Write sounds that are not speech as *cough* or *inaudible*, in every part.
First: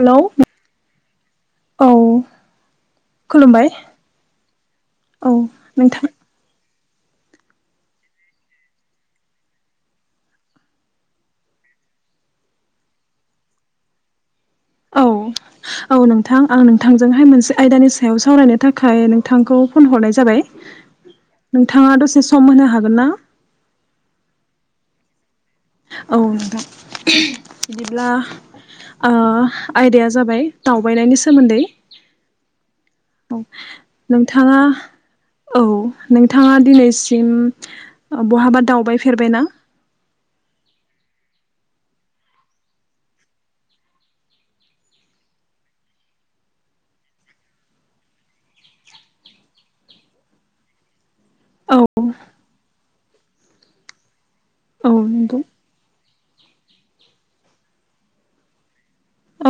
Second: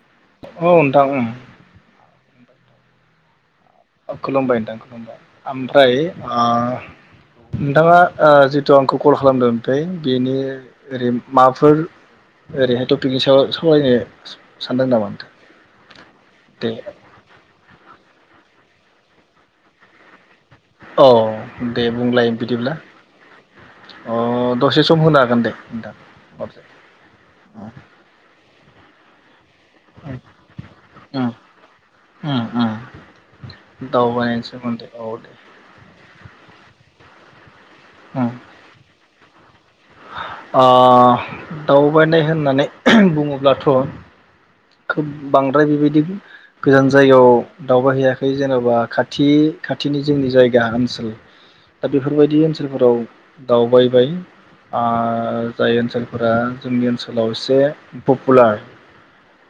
Hello औ नोंथां उम औ खुलुमबाय खुलुमबाय नोंथां खुलुमबाय औ ओमफ्राय नोंथां ओ नोंथाङा ओ जिथु आंखौ कल खालामदों ओमफ्राय बेनि ओरै माबाफोर ओरैहाय थपिकनि सावरायनो सानदों औ नामा नोंथां औ नोंथां आं दे नोंथांजोंहाय मोनसे आयदानि सायाव सावरायनो थाखाय नोंथांखौ फन हरनाय जाबाय औ दे नोंथाङा दसे बुंलाय सम होनो बिदिब्ला हागोन ना औ अ दसे सम होनो हागोन दे नोंथां औ नोंथां हरदो बिदिब्ला ओ आयदाया जाबाय दावबायनायनि उम सोमोन्दै उम उम औ दावबायनायनि नोंथाङा सोमोन्दै औ दे औ नोंथाङा दिनै उम *unintelligible* बहाबा दावबाय फेरबायना? ओ दावबायनाय होननानै बुङोब्लाथ' खोब बांद्राय बेबायदि गोजान जायगायाव दावबायहैयाखै जेन'बा खाथि खाथिनि जोंनि जायगा ओनसोल दा औ बेफोरबायदि ओनसोलफोराव दावबायबाय। ओ औ नंगौ जाय ओनसोल फोरा जोंनि ओनसोलाव एसे पपुलार।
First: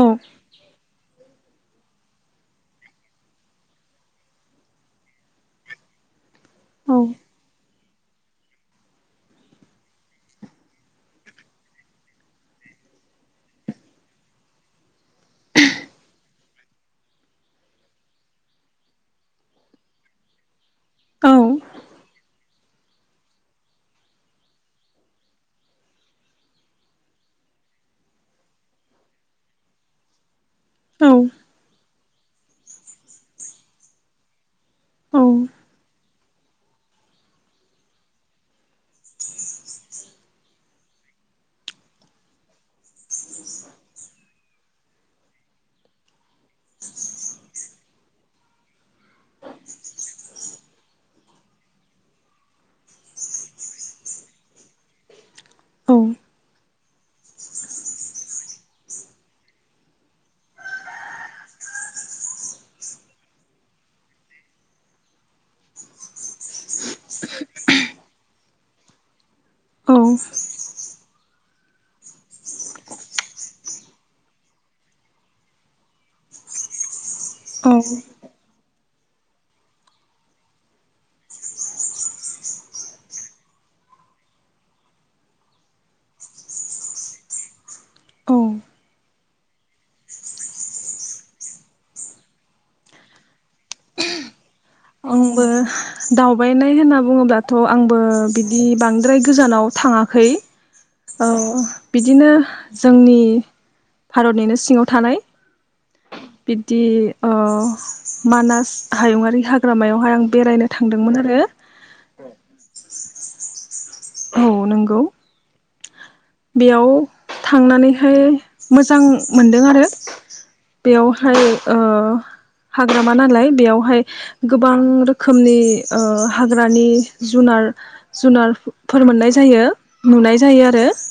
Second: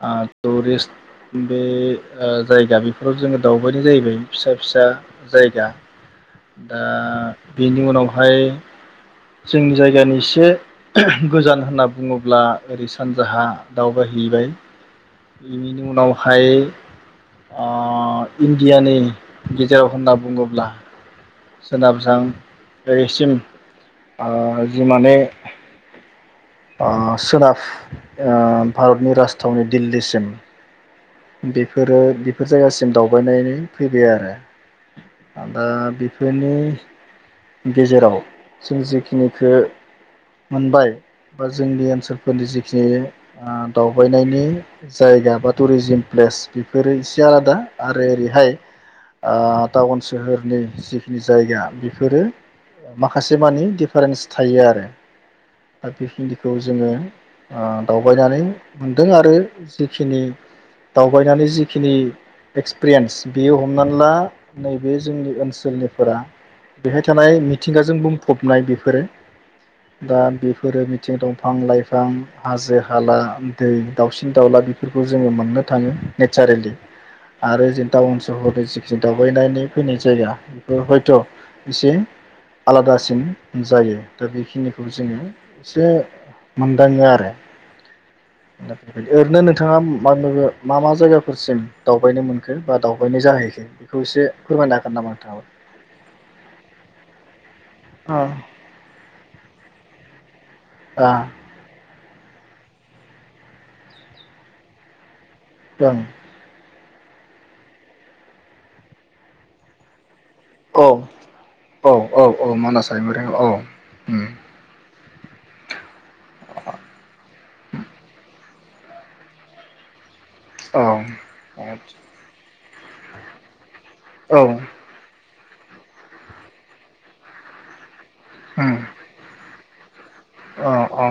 औ ओ टुरिस्ट बे ओ जायगा बेफोराव जोङो दावबायनाय जाहैबाय फिसा फिसा जायगा। दा औ बेनि उनावहाय जोंनि जायगानि एसे गोजान होनना बुङोब्ला ओरै सानजाहा दावबायहैबाय। बेनिनो उनावहाय ओ इण्डियानि गेजेराव होनना बुङोब्ला औ सोनाबजां ओरैसिम ओ जि माने ओ सोनाब ओ भारतनि राजथावनि दिल्लीसिम। औ बेफोरो बेफोर जायगासिम दावबायनानै फैबाय आरो। आं दा बि बेफोरनि गेजेराव जों जिखिनिखो मोनबाय बा जोंनि ओनसोलफोरनि जिखिनि ओ दावबायनायनि जायगा बा टुरिजिम प्लेस बेफोरो एसे आलादा आरो ओरैहाय ओ टाउन सोहोरनि जि जायगा बेफोरो माखासे मानि डिफारेन्स थायो आरो। दा औ बेखिनिखौ जोङो ओ दावबायनानै मोनदों आरो जिखिनि दावबायनानै जिखिनि एक्सपिरियेन्स बेयो हमनानै ला नैबे जोंनि ओनसोलनि फोरा बेहाय थानाय मिथिंगाजों बुंफबनाय बेफोरो। दा औ बेफोरो थि दंफां-लाइफां हाजो-हाला दै दाउसिन-दाउला बेफोरखौ जोङो मोननो थाङो नेचारेलि। आरो जों औ टाउन सहर जे जे दावबायनायनि फैनाय जाया। हयथ' एसे आलादासिन जायो दा बेखिनिखौ जोङो एसे मोनदाङो आरो औ नाथाय ओरैनो नोंथाङा मा नोंङो मा मा जायगाफोरसिम दावबायनो मोनखो बा दावबायनो जाहैखो बेखौ एसे फोरमायनो हागोन नामा नोंथाङाबो? आंबो दावबायनाय होनना बुङोब्लाथ' आंबो औ बिदि बांद्राय गोजानाव थाङाखै। औ। बिदिनो जोंनि भारतनिनो सिङाव थानाय। ओं। दि ओ मानास हायुंङारि हाग्रामायावहाय आं बेरायनो औ थांदोंमोन आरो औ औ औ मानास हायुंङारि औ। उम औ नंगौ बेयाव थांनानैहाय मोजां मोनदों आरो। औ बेवहाय औ ओ हाग्रामा नालाय बेयाव बा उम गोबां रोखोमनि ओ हाग्रानि जुनार जुनारफोर मोननाय जायो नुनाय जायो औ आरो। औ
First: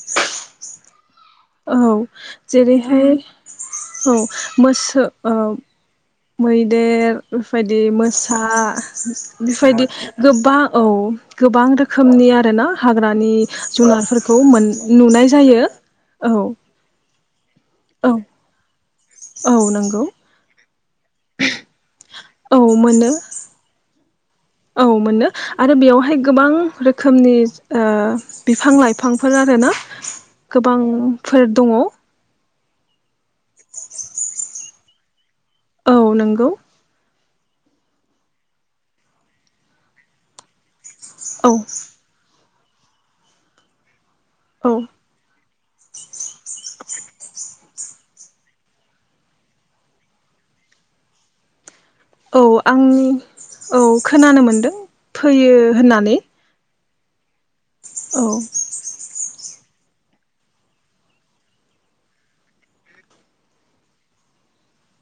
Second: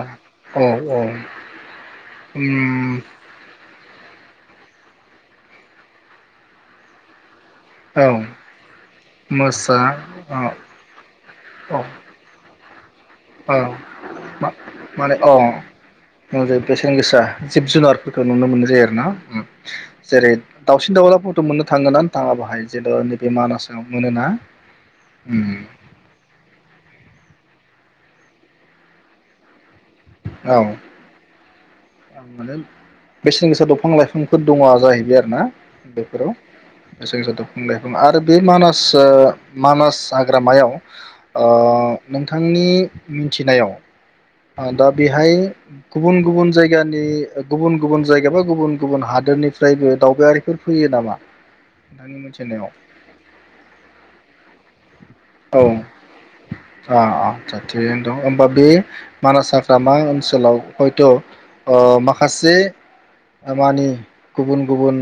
औ औ औ उम जेरैहाय। औ मोसौ। मैदेर। बेबायदि औ मोसा मोसा बेबायदि गोबां औ गोबां औ रोखोमनि आरो ना। औ माने नुनाय औ जायो औ बेसेन गोसा जिब औ जुनारफोरखौ नुनो मोनसै आरो। ना औ नंगौ जेरै। दावसिन दाउलाफोरखौथ मोननो थांङोना। औ *inaudible* मोनो नैबे मानासाव। मोनोना। औ मोनो आरो बेयावहाय गोबां रोखोमनि। बिफां लाइफांफोर आरोना। औ गोबांफोर दङ। *inaudible* बेसेन गोसा दंफां लाइफांफोर दंङ जाय। बिदि आरो ना। बेफोराव। नंगौ *inaudible* *inaudible* आरो बे मानास मानास हाग्रामायाव। ओ औ नोंथां। आंनि मिथिनायाव। औ दा बेहाय गुबुन गुबुन जायगा। गुबन गुबन जायगा। एबा गुबुन गुबुन हादोरनिफ्रायबो दावबायारिफोर फैयो नामा। नोंथांनि औ आं मिथिनायाव औ खोनानो मोनदों फैयो औ होननानै। अ अ। थिगैनो दं औ होमबा बे मानासा। हाग्रामा ओनसोलाव हयथ। माखासे मानि गुबुन गुबुन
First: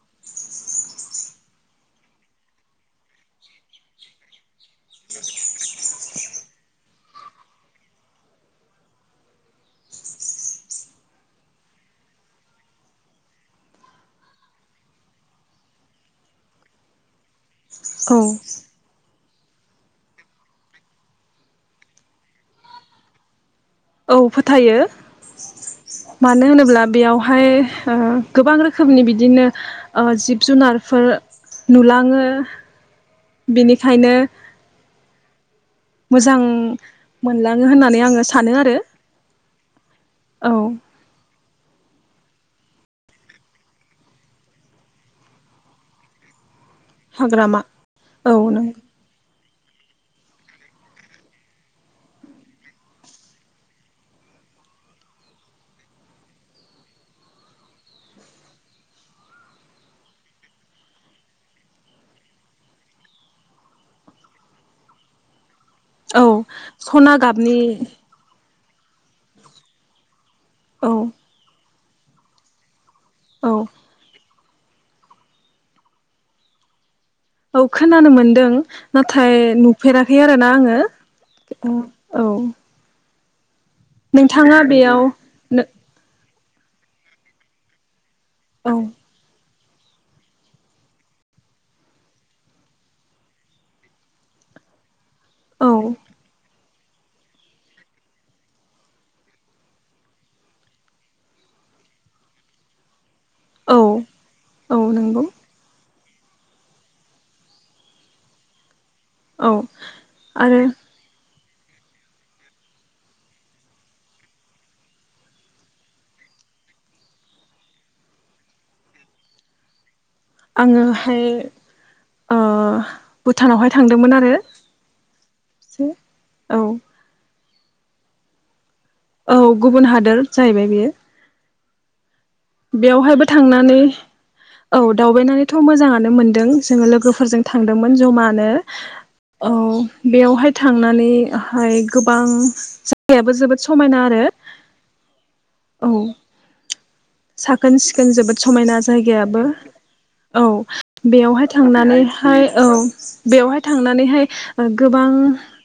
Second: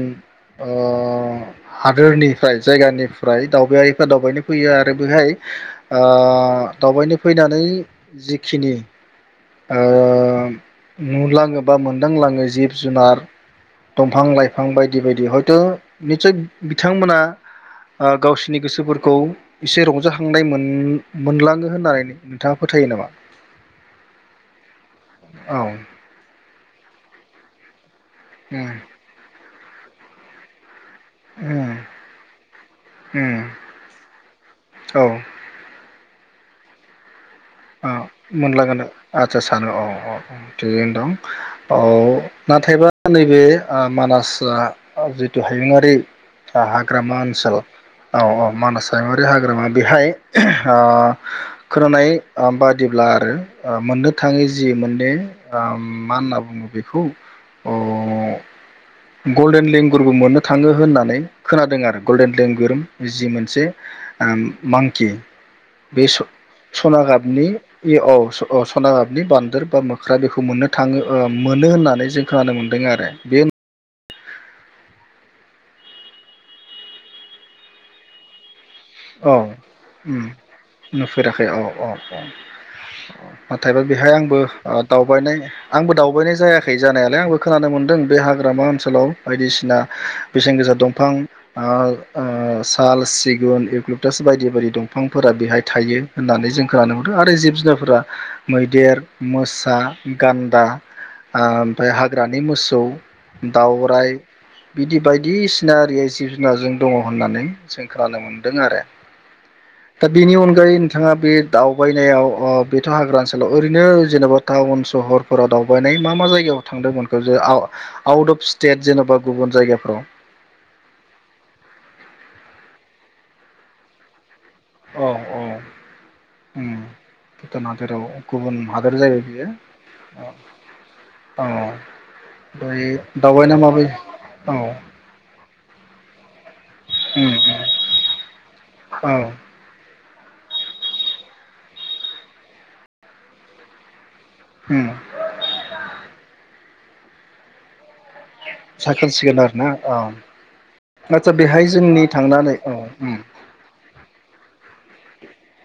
हादोरनिफ्राय जायगानिफ्राय दावबायारिफ्रा दावबायनो फैयो आरो बेहाय दावबायनो फैनानै जिखिनि नुलाङो। बा मोनदांलाङो जिब जुनार दंफां लाइफां बायदि बायदि हयथ' निसय बिथांमोना औ गावसिनि गोसोफोरखौ एसे रंजाखांनाय मोनलाङो होननानै नोंथाङा फोथायो नामा? औ फोथायो मा औ मानो होनोब्ला बेयावहाय ओ गोबां उम रोखोमनि बिदिनो ओ जिब जुनार फोर उम नुलाङो उम बेनिखायनो औ मोजां मोनलाङो अ होननानै आङो सानो आरो मोनलागोननो आचसा सानो औ औ औ थिगैनो दं । औ नाथायबा नैबे मानास जिथु हायुङारि हाग्रामा ओनसोल औ औ मानास हमारि हाग हाग्रामा बेहाय ओ खोनानाय ओ बादिब्ला आरो ओ मोननो थाङै जि मोने ओ मा होनना बुङो बेखौ ओ गल्डेन लेंगुरबो मोननो थाङो होननानै खोनादों आरो गल्डेन लेंगुर जि मोनसे मांकि बे औ सना गाब । औ । औ सनागाबनि बान्दोर बा मोख्रा बेखौ मोननो औ थाङो मोनो होननानै जों खोनानो मोनदों आरो बे औ । औ खोनानो मोनदों । औ नाथाय नुफेराखै उम आरोना आङो औ । नाथायबा बेहाय आंबो दावबायनाय जायाखै जानायालाय आंबो खोनानो मोन्दों बे हाग्रामा औ ओनसोलाव बायदिसिना ना बेसेन गोसा दंफां ओ ओ साल सिगुन ल्लुटास बायदि बायदि दं । बिफांफोरा बेहाय औ थायो होननानै जों । खोनानो मोनदों आरो जिब जुनारफोरा मैदेर, मोसा गान्दा ओमफफ्राय हाग्रानि मोसौ औ दावरायाइ औ बिदि नंगौ बायदिसिना आरि जिब जुनारजों दङ' होननानै जों खोनानो मोनदों दों आरो औ । दा बेनि आरो अनगायै नोंथाङा बे दावबायनायाव ओ बेथ' हाग्रा ओनसोलाव ओरैनो जेन'बा टाउन सहरफोराव दावबायनाय मा मा जायगायाव थांदोमोनखो जे आउ आउद अफ स्टेट जेन'बा गुबुन जायगाफोराव आंङोहाय भुटानावहाय थांदोंमोन आरो। औ औ से औ उम भुटान हादोराव गुबुन हादोर जायो औ बियो गुबुन हादोर औ औ बेवहायबो दावबायना थांनानै माबायदि औ दावबायनानैथ' मोजां नो मोन्दों । जोंङो उम लोगोफोरजों उम थांदोंमोन जमानो औ बेयावहाय थांनानैहाय गोबां जायाबो जोबोद समायना आरो। उम औ साखोन सि जों जोबोद समायना साखोन सिखोन जायगायाबो आरोना औ आदसा बेयावहाय बेहाय थांनानै जोंनि हाय थांनानै औ उम बेवहाय थांनानैहाय ओ गोबां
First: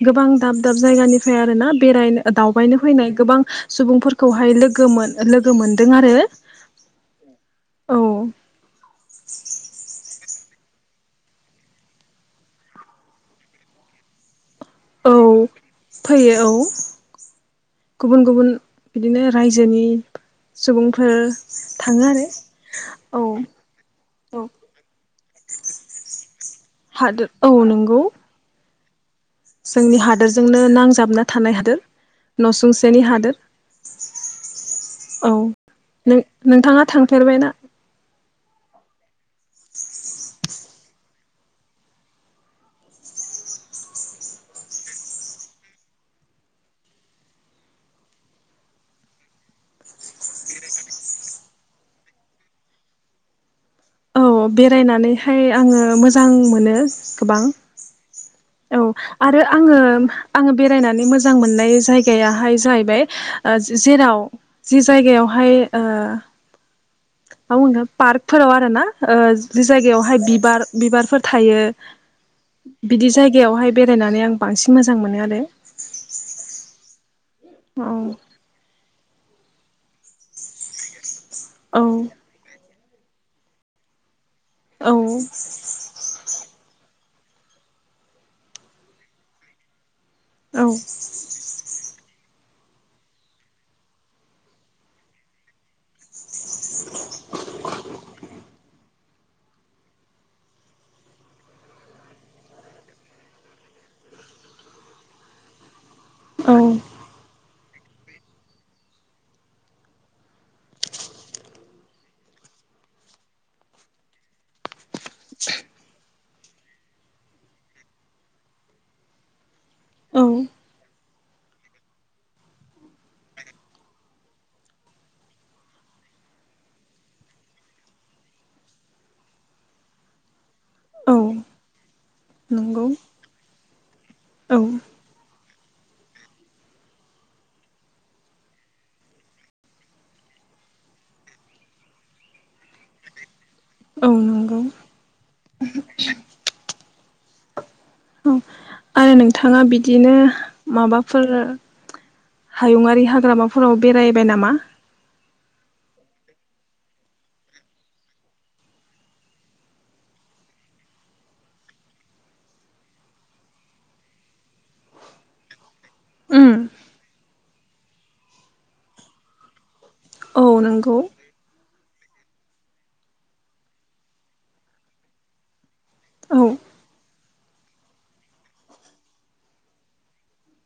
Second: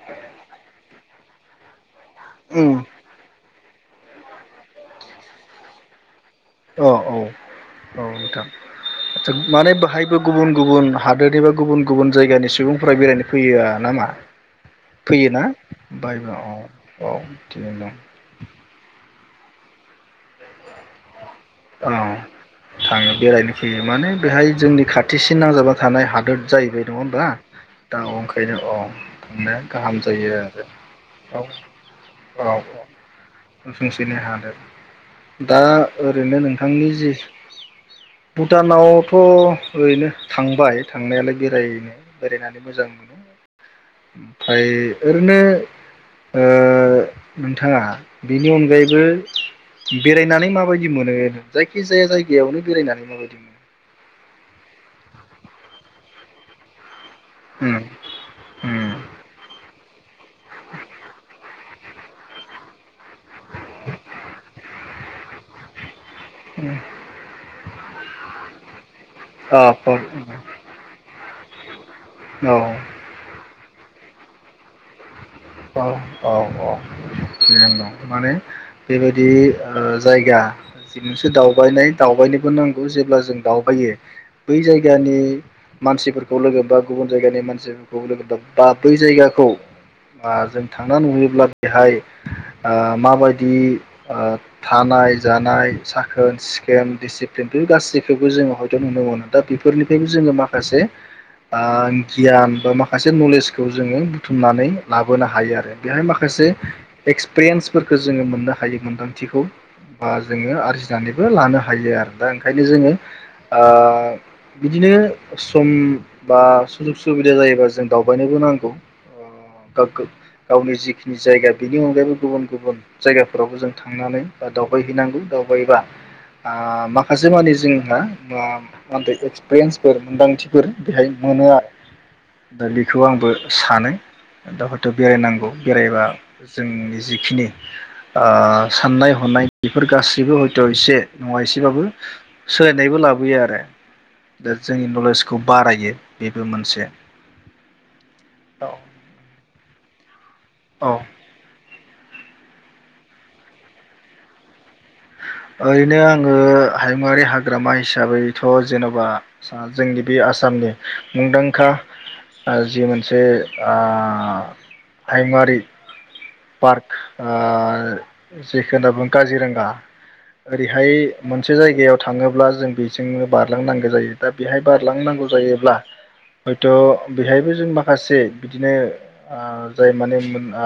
गोबां दाब दाब जायगानिफ्राय आरोना बेरायनो उम दावबायनो फैनाय गोबां सुबुंफोरखौहाय लोगो मोन लोगो मोनदों आरो। अ औ औ नोंथां आतसा माने बाहाय फोर गुबुन गुबुन हादोर एबा गुबुन गुबुन जायगानि सुबुंफोरा बेरायनो फैया नामा? औ फैयोना बायबो औ औ थिगानो दं। गुबुन गुबुन बिदिनो रायजोनि सुबुंफोर औ थाङो आरो थांङो औ बेरायनो फैयो माने औ बेहाय जोंनि खाथिसि *unintelligible* नांजाबा थानाय हादोर जाहैबाय नंङा होमबा? हादोर औ दा नंगौ अंखायनो औ थांना जोंनि गाहाम जायो हादोरजोंनो आरो नांजाबना थानाय हादोर औ औ औ नसुंसेनि हादोर नसुंसेनि हादोर दा यै ओरैनो नोंथांङा नोंथांनि जि थांफेरबायना? भुटानावथ' ओरैनो थांबाय थांनायालाय बेरायनो बेरायनानै मोजां मोनो ओमफ्राय ओरैनो ओ नोंथांङा बेनि अनगायैबो बेरायनानै माबाय दि मोनो जायखि जाया जायगायावनो बेरायनानै माबायदि मोन औ बेरायनानैहाय आंङो मोजां मोनो। गोबां उम औ उम आरो आंङो उम आंङो बेरायनानै मोजां मोननाय जायगायाहाय जाहैबाय ओ जेराव जि जायगायावहाय उम ओ *unintelligible* पार्क फोराव आरो ना ओ औ जि जायगायावहाय बिबार बिबारफोर थायो बिदि जायगायावहाय बेरायनानै आं बांसिन मोजां मोनो आरो औ औ औ थिगानो औ दं माने बेबायदि बि ओ जायगा नोंसो औ दावबायनाय दावबायनोबो नां जेब्ला जों दावबायो बै औ जायगानि मानसिफोरखौ लोगोबा गुबुन जायगानि मानसिफोरखौ लोगो बा बै जायगाखौ। ओ जों औ थांना नुयोब्ला बेहाय ओ माबायदि ओ थानाय जानाय सा खोन सिखोन डिसिप्लिन बै गासैखौबो जों हयथ' नुनो मोनो। दा बेफोरनिफ्रायबो जोङो माखासे गियान आ बा माखासे नलेजखौ जोङो बुथुमनानै लाबोनो हायो आरो। बेहाय माखासे औ एक्सपिरियेन्स फोरखो जोङो मोननो हायो मोन्दांथिखौ बा जोंओ आरजिनानैबो लानो हायो आरो दा ओंखायनो जोंओ ओ बिदिनो सम बा सुजुग सुबिदा जायोबा जों दावबायनोबो नांगौ। गा गो औ गावनि जि जायगा बिनि अनगायैबो गुबुन गुबुन जायगाफोरावबो जों थांनानै बा दावबायहैनांगौ दावबायबा माखासे मानि जोंहा ओ एक्सपिरियेन्सफोर मोनदांथिफोर बेहाय औ मोनो। दा नंगौ बेखौ आंबो। सानो। औ दा हयथ' बेरायनांगौ। बेरायबा जोंनि जिखिनि ओ साननाय हनाय बेफोर गासैबो हयथ' एसे नङा एसेबाबो सोलायनायबो लाबोयो आरो। औ दा नंगौ। जोंनि नलेजखौ बारायो बेबो मोनसे। औ आरो नोंथाङा बिदिनो औ माबाफोर हायुंआरि हाग्रामाफोराव बेरायबाय नामा? ओरैनो आंओ हायुंआारि हाग्रामा हिसाबैथ' जेन'बा सा जोंनि बे आसामनि मुंदांखा जि मोनसे आ हायुंआारि उम पार्क आ जेखो होनना बुङो काजिरोंगा औ ओरैहाय नंगौ मोनसे जायगायाव थाङोब्ला जों बेजोंनो बारलांनांगो जायो बा बेहाय बारलांनांगौ जायोब्ला औ हयथ' बेहायबो जों माखासे बिदिनो आ जाय माने आ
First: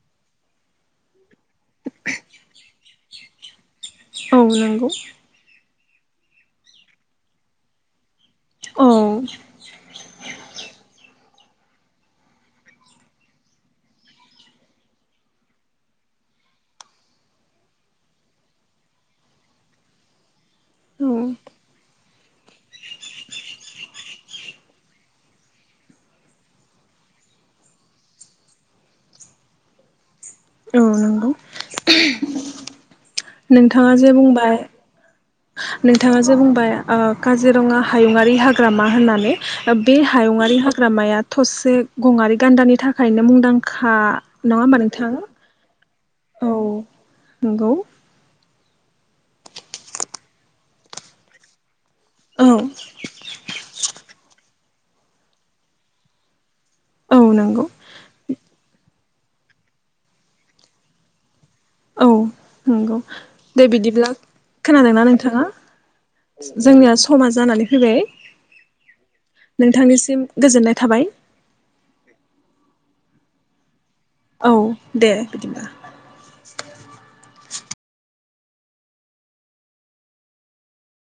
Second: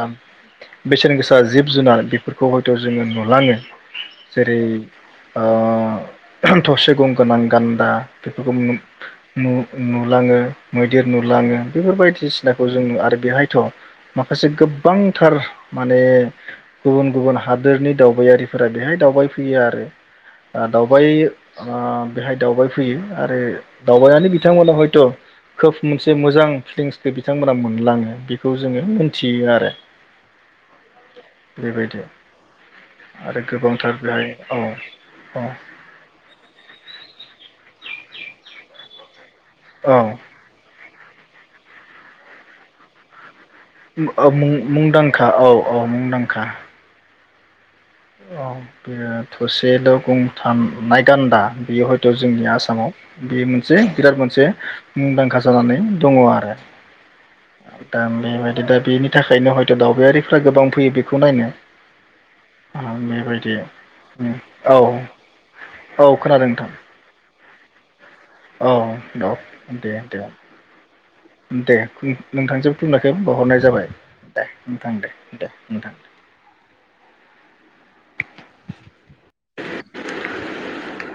बेसेन गोसा जिब जुनार बेफोरखौ हयथ' जों नुलाङो। औ जेरै नंगौ ओ थसे गं गोनां गान्दा। बेफोरखौ नु औ नु नुलाङो। मैदेर नुलाङो बेफोर बायदिसिनाखौ जों नु आरो बेहायथ' माखासे गोबांथार माने गुबुन गुबुन हादोरनि दावबायारिफोरा बेहाय दावबाय फैयो आरो। औ दावबाय ओ बेहाय दावबायफैयो आरो दावबायनानै बिथांमोना हयथ' खोब मोनसे मोजां फिलिंसखौ बिथांमोना मोनलाङो बेखौ जोङो मोनथियो आरो औ नंगौ बेबायदि। आरो नोंथाङा गोबांथार जे बेहाय बुंबाय औ औ नोंथाङा जे बुंबाय ओ काजिरङा हायुङारि हाग्रामा होननानै। बे औ हायुङारि हा हाग्रामाया थसे गंआरि गान्दानि थाखायनो मुंदां उम औ मुं मुंदांखा औ औ मुं दांखा औ नंगौ। औ बेयो थसेल' गं थानाय गान्दा बेयो हयथ' औ जोंनि आसामाव बे मोनसे बिराद मोनसे मुंदांखा जानानै दङ आरो। औ नंगौ दा बेबायदि दा बे थाखायनो हयथ' दावबायारिफोरा गोबां फैयो बेखौ नायनो। औ नंगौ बेबायदि दे बिदिब्ला उम औ खोनादोंना नोंथाङा? औ खोनादों नोंथां जोंनिया समा जानानै फैबाय औ औ दे दे नोंथांनिसिम गोजोननाय थाबाय। दे खुलु-नोंथांजों खुलुमनायखौ बावहरनाय जाबाय। दे औ नोंथां दे दे बिदिब्ला नोंथां।